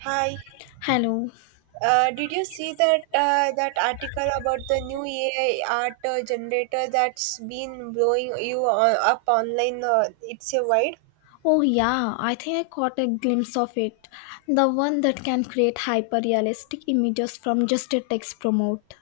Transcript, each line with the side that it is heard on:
right: Hi.
left: Hello.
right: Did you see that that article about the new AI art generator that's been up online? It's a wide.
left: Oh, yeah, I think I caught a glimpse of it. The one that can create hyper realistic images from just a text prompt.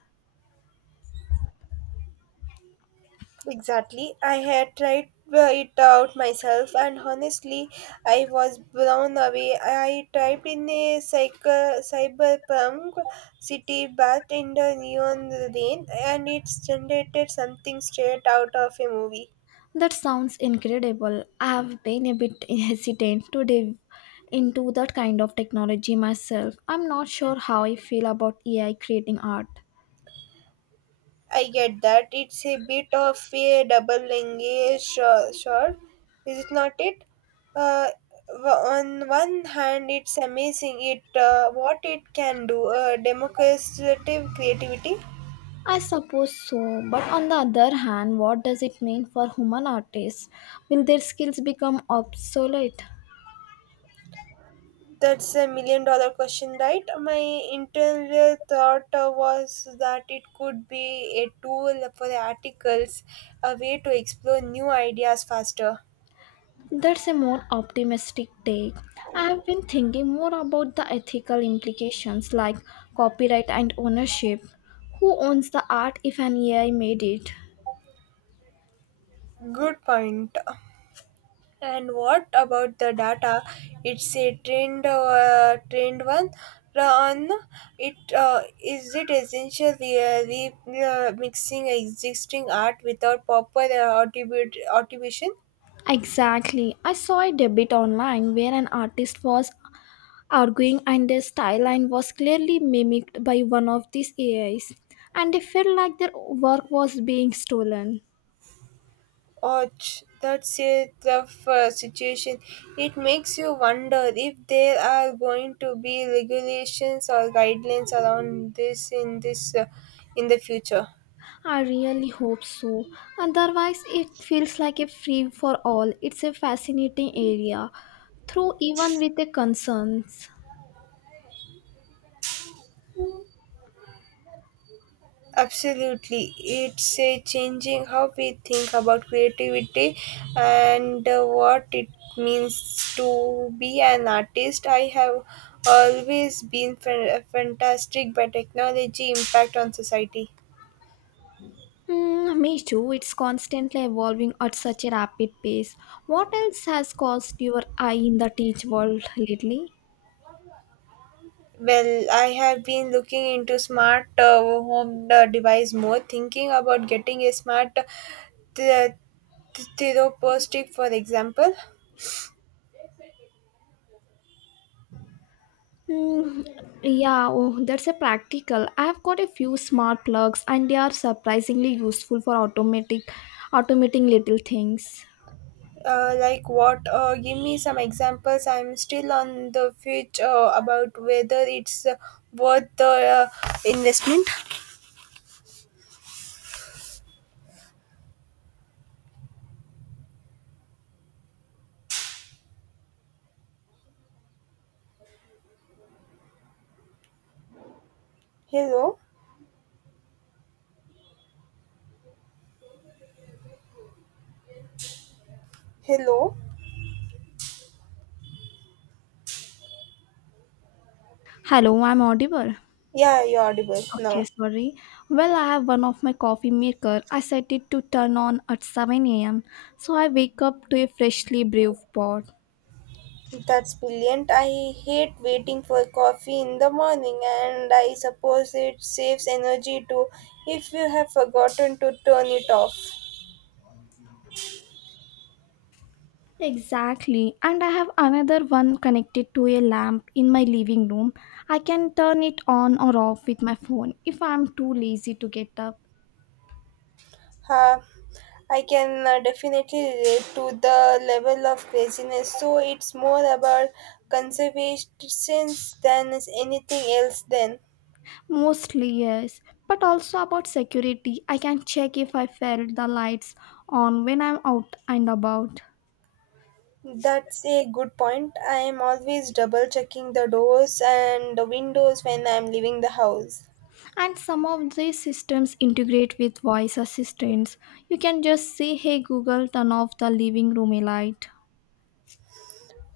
right: Exactly. I had tried it out myself, and honestly, I was blown away. I typed in cyberpunk city bath in the neon rain, and it's generated something straight out of a movie.
left: That sounds incredible. I have been a bit hesitant to dive into that kind of technology myself. I'm not sure how I feel about AI creating art.
right: I get that. It's a bit of a double engage sword, is it not it? Uh, on one hand, it's amazing it what it can do, democratic creativity.
left: I suppose so, but on the other hand, what does it mean for human artists? Will their skills become obsolete?
right: That's a million dollar question, right? My internal thought was that it could be a tool for articles, a way to explore new ideas faster.
left: That's a more optimistic take. I've been thinking more about the ethical implications like copyright and ownership. Who owns the art if an AI made it?
right: Good point. And what about the data? It's a trend, trend one. Run it. Is it essential we mixing existing art without proper attribute attribution?
left: Exactly. I saw a debate online where an artist was arguing and their style line was clearly mimicked by one of these AIs and they felt like their work was being stolen.
right: Or that's a tough situation. It makes you wonder if there are going to be regulations or guidelines around this in this in the future.
left: I really hope so. Otherwise, it feels like a free for all. It's a fascinating area, through even with the concerns.
right: Absolutely. It's a changing how we think about creativity and what it means to be an artist. I have always been fantastic by technology impact on society.
left: Me too. It's constantly evolving at such a rapid pace. What else has caused your eye in the teach world lately?
right: Well, I have been looking into smart home device more, thinking about getting a smart therapeutic, for example.
left: Mm, yeah, oh, that's a practical. I've got a few smart plugs, and they are surprisingly useful for automating little things.
right: Like what? Give me some examples. I'm still on the fence about whether it's worth the investment. Hello, hello.
left: Hello, I'm audible.
right: Yeah, you're audible
left: Okay,
right: now.
left: sorry. Well, I have one of my coffee maker. I set it to turn on at 7 a.m. So I wake up to a freshly brewed pot.
right: That's brilliant. I hate waiting for coffee in the morning, and I suppose it saves energy too if you have forgotten to turn it off.
left: Exactly. And I have another one connected to a lamp in my living room. I can turn it on or off with my phone if I'm too lazy to get up.
right: Uh, I can definitely relate to the level of craziness. So it's more about conservation than is anything else. Then
left: Mostly, yes. But also about security, I can check if I felt the lights on when I'm out and about.
right: that's a good point. I am always double checking the doors and the windows when I'm leaving the house.
left: And some of these systems integrate with voice assistants. You can just say, "Hey Google, turn off the living room light."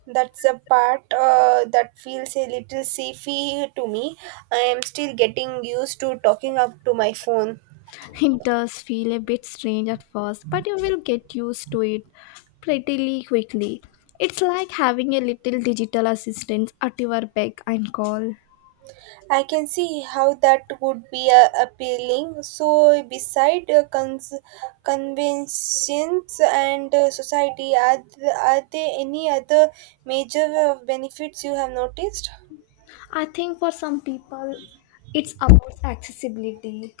right: That's the part that feels a little safey to me. I am still getting used to talking up to my phone.
left: It does feel a bit strange at first, but you will get used to it pretty quickly. It's like having a little digital assistant at your beck and call.
right: I can see how that would be appealing. So, beside conventions and society, are, are there any other major benefits you have noticed?
left: I think for some people, it's about accessibility.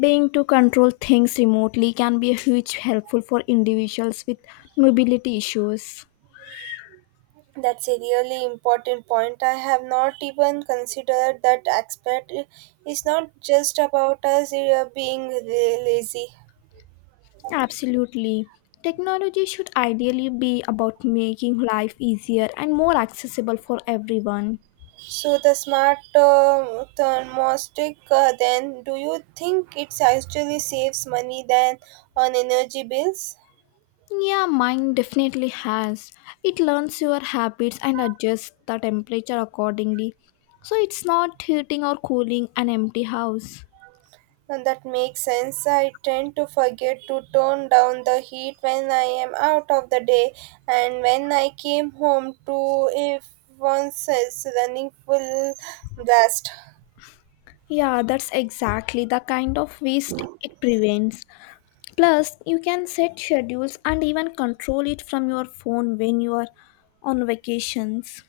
left: Being to control things remotely can be a huge helpful for individuals with mobility issues.
right: That's a really important point. I have not even considered that aspect. It's not just about us being lazy.
left: Absolutely. Technology should ideally be about making life easier and more accessible for everyone.
right: So the smart thermostat, then do you think it actually saves money than on energy bills?
left: Yeah, mine definitely has. It learns your habits and adjusts the temperature accordingly. So it's not heating or cooling an empty house.
right: And that makes sense. I tend to forget to turn down the heat when I am out of the day, and when I came home to if once is running full blast.
left: Yeah, that's exactly the kind of waste it prevents. Plus, you can set schedules and even control it from your phone when you are on vacations.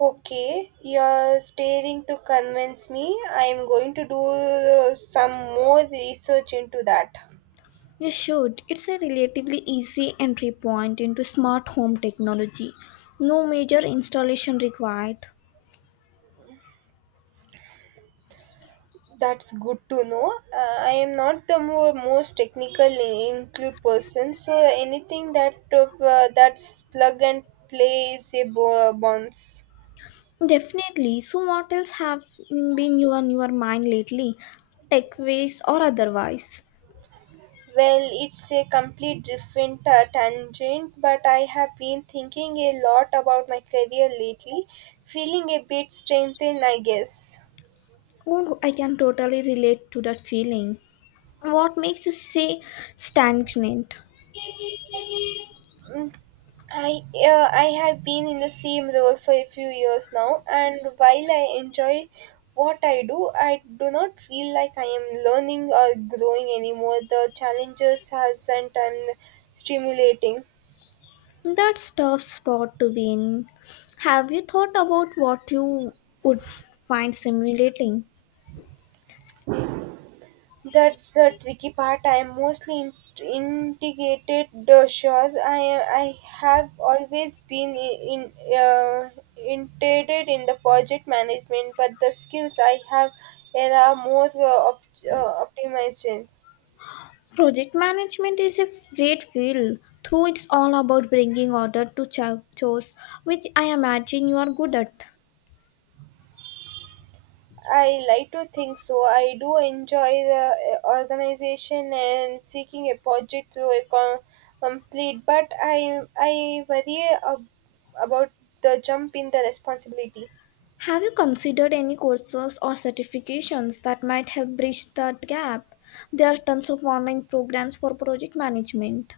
right: Okay, you're staring to convince me. I am going to do some more research into that.
left: You should. It's a relatively easy entry point into smart home technology. No major installation required.
right: That's good to know. I am not the more most technical include person, so anything that's plug and play is a bonds.
left: Definitely. So, what else have been you on your mind lately? Tech ways or otherwise?
right: Well, it's a complete different tangent, but I have been thinking a lot about my career lately, feeling a bit strengthened, I guess.
left: Oh, I can totally relate to that feeling. What makes you say stagnant?
right: Mm, I have been in the same role for a few years now, and while I enjoy what I do not feel like I am learning or growing anymore. The challenges hasn't and stimulating.
left: That's tough spot to be in. Have you thought about what you would find stimulating?
right: That's the tricky part. I am mostly integrated. Sure, I have always been in integrated in the project management, but the skills I have there are more optimized in.
left: Project management is a great field. Through it's all about bringing order to chores, which I imagine you are good at.
right: I like to think so. I do enjoy the organization and seeking a project to a complete, but I worry about the jump in the responsibility.
left: Have you considered any courses or certifications that might help bridge that gap? There are tons of online programs for project management.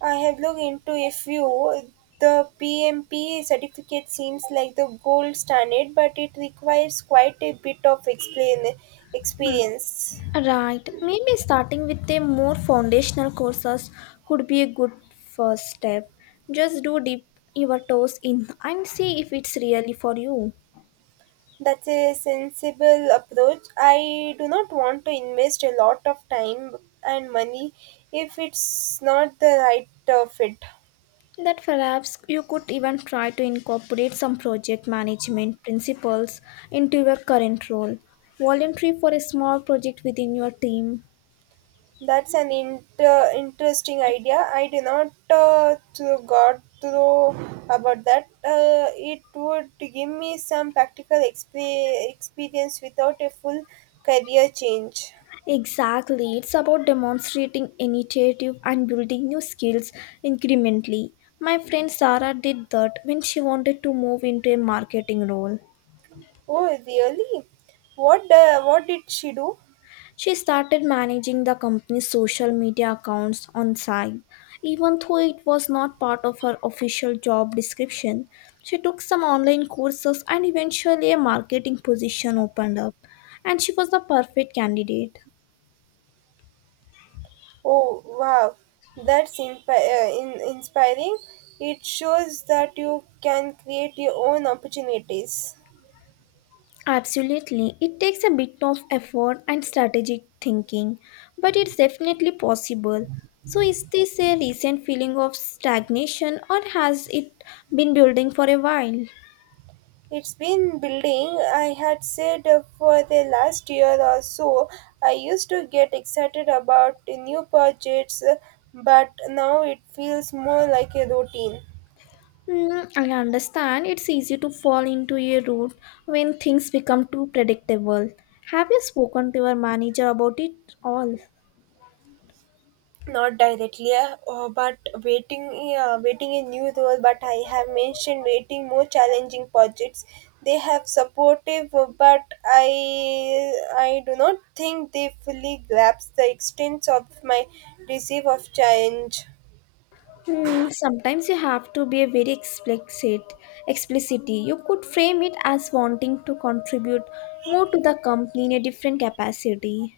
right: I have looked into a few. The PMP certificate seems like the gold standard, but it requires quite a bit of explain experience.
left: Right, maybe starting with a more foundational courses could be a good first step. Just do dip your toes in and see if it's really for you.
right: That's a sensible approach. I do not want to invest a lot of time and money if it's not the right fit.
left: That perhaps you could even try to incorporate some project management principles into your current role. Voluntary for a small project within your team.
right: That's an interesting idea. I do not to got through about that. It would give me some practical experience without a full career change.
left: Exactly, it's about demonstrating initiative and building new skills incrementally. My friend Sarah did that when she wanted to move into a marketing role.
right: Oh, really? What did she do?
left: She started managing the company's social media accounts on side. Even though it was not part of her official job description, she took some online courses and eventually a marketing position opened up, and she was the perfect candidate.
right: Oh wow, that's inspiring. It shows that you can create your own opportunities.
left: Absolutely, it takes a bit of effort and strategic thinking, but it's definitely possible. So, is this a recent feeling of stagnation or has it been building for a while?
right: It's been building. I had said for the last year or so, I used to get excited about the new projects, but now it feels more like a routine.
left: I understand it's easy to fall into a rut when things become too predictable. Have you spoken to your manager about it all?
right: Not directly but waiting, waiting a new role, but I have mentioned waiting more challenging projects. They have supportive but I do not think they fully grasp the extent of my receive of challenge.
left: Sometimes you have to be very explicit. Explicity. You could frame it as wanting to contribute more to the company in a different capacity.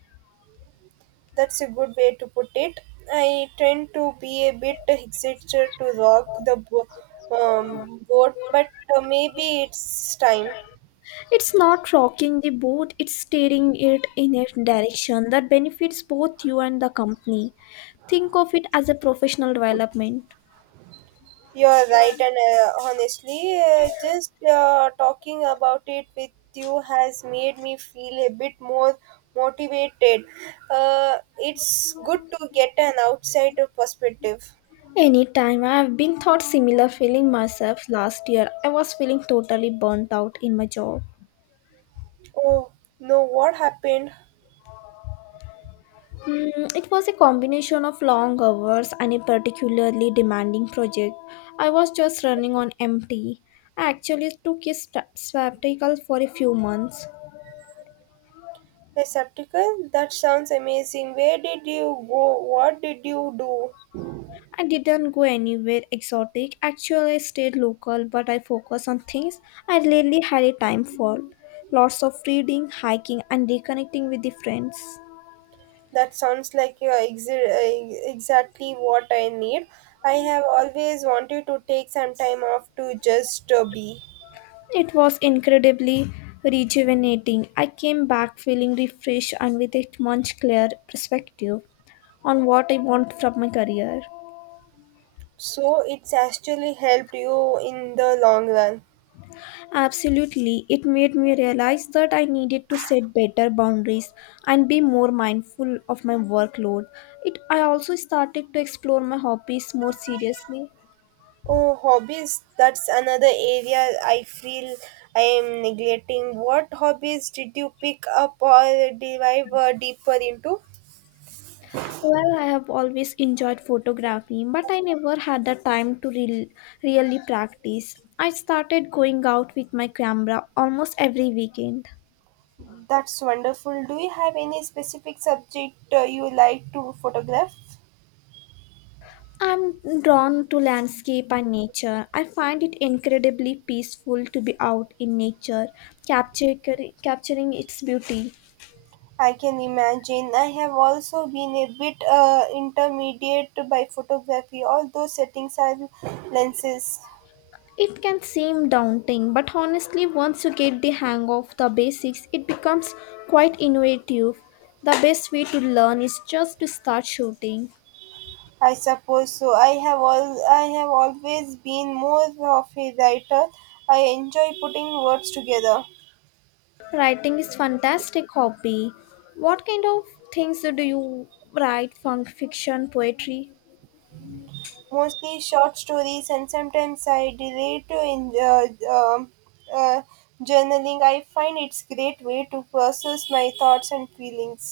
right: That's a good way to put it. I tend to be a bit hesitant to rock the boat, but maybe it's time.
left: It's not rocking the boat; it's steering it in a direction that benefits both you and the company. Think of it as a professional development.
right: You're right, and honestly, just talking about it with you has made me feel a bit more motivated. It's good to get an outsider perspective.
left: Anytime I've been thought similar feeling myself last year, I was feeling totally burnt out in my job.
right: Oh no, what happened?
left: It was a combination of long hours and a particularly demanding project. I was just running on empty. I actually took a sabbatical for a few months.
right: A septical? That sounds amazing. Where did you go? What did you do?
left: I didn't go anywhere exotic. Actually, I stayed local, but I focused on things I really had a time for. Lots of reading, hiking, and reconnecting with the friends.
right: That sounds like exactly what I need. I have always wanted to take some time off to just be.
left: It was incredibly rejuvenating. I came back feeling refreshed and with a much clearer perspective on what I want from my career.
right: So it's actually helped you in the long run.
left: Absolutely, it made me realize that I needed to set better boundaries and be more mindful of my workload. It I also started to explore my hobbies more seriously.
right: Oh, hobbies. That's another area I feel I am neglecting. What hobbies did you pick up or dive deeper into?
left: Well, I have always enjoyed photography, but I never had the time to really practice. I started going out with my camera almost every weekend.
right: That's wonderful. Do you have any specific subject you like to photograph?
left: I'm drawn to landscape and nature. I find it incredibly peaceful to be out in nature, capture, capturing its beauty.
right: I can imagine. I have also been a bit intermediate by photography, although settings are lenses.
left: It can seem daunting, but honestly, once you get the hang of the basics, it becomes quite innovative. The best way to learn is just to start shooting.
right: I suppose so. I have always been more of a writer. I enjoy putting words together,
left: Writing is fantastic hobby. What kind of things do you write? Funk fiction, poetry?
right: mostly short stories, and sometimes I relate to in um uh, journaling. I find it's great way to process my thoughts and feelings.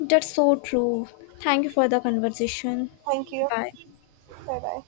left: That's so true. Thank you for the conversation.
right: Thank you.
left: Bye.
right: Bye bye.